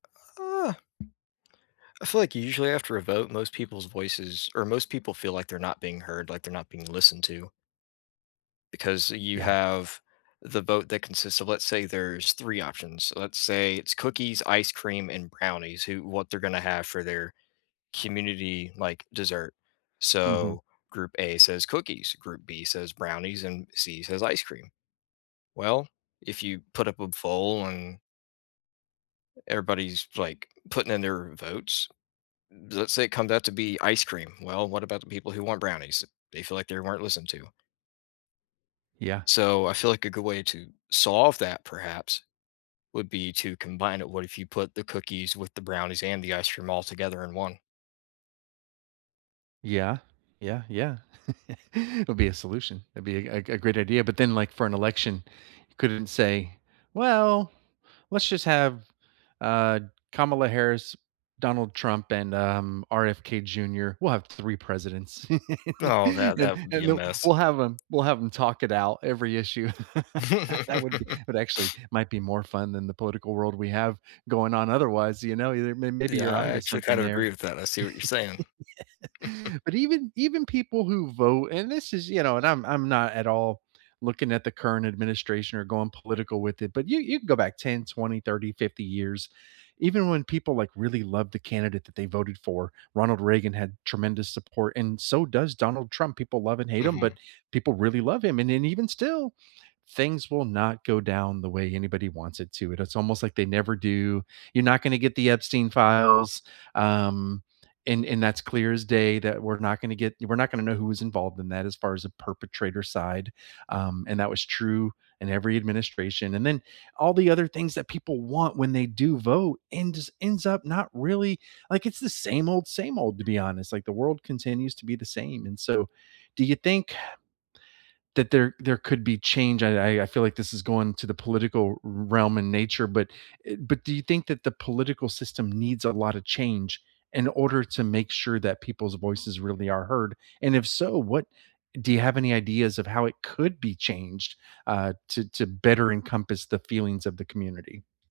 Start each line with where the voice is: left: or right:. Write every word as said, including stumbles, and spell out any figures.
left: Uh I feel like u usually after a vote, most people's voices or most people feel like they're not being heard, like they're not being listened to because you
right: Yeah.
left: have the vote that consists of let's say there's three options. So, let's say it's cookies, ice cream, and brownies, who what they're gonna have for their community, like, dessert.
right: Mhm.
left: So, group A says "cookies", group B says "brownies", and C says "ice cream". Well, if you put up a foll and everybody's, like, putting in their votes. Let's say it comes out to be ice cream. Well, what about the people who want brownies? They feel like they weren't listened to.
right: Yeah.
left: So, I feel like a good way to solve that perhaps, would be to combine it. What if you put the cookies with the brownies and the ice cream all together in one?
right: Yeah. Yeah, yeah. It'll be a solution. That'd be a a a great idea. But then, like, for an election, you couldn't say, "Well, let's just have, uh, Kamala Harris, Donald Trump, and, um, RFK Jr. We'll have three presidents."
left: Oh, that
right: Then
left: that would be a
right: then, uh,
left: mess.
right: we'll have 'em we'll have 'em talk it out every issue. That would be but actually, might be more fun than the political world we have going on otherwise, you know, your they may maybe
left: Yeah.
right: you're
left: I
right: on to
left: actually
right: something
left: kind of agree
right: there.
left: with that. I see what you're saying.
right: But even even people who vote and this is, you know, and I'm I'm not at all looking at the current administration or going political with it, but you you can go back ten, twenty, thirty, fifty years. Even when people, like, really love the candidate that they voted for. Ronald Reagan had tremendous support, and so does Donald Trump, people love and hate him, but
left: Mhm.
right: people really love him, and then even still, things will not go down the way anybody wants it to, it is almost, like, they never do. "You're not gona get the Epstein files." Um, and and that's clear as day that we're not gonna get you we're not gonna know who was involved in that as far as a perpetrator side. Um, and that was true in every administration and then all the other things that people want when they do vote ends ends up not really, like, it's the same old same old, to be honest, like, the world continues to be the same. And so, do you think, uh, that there there could be change? I I I feel like this is going to the political r realm in nature, but y but do you think that the political system needs a lotta change in order to make sure that people's voices really are heard? And if so, what do you have any ideas of how it could be changed, uh, to to better encompass the feelings of the community?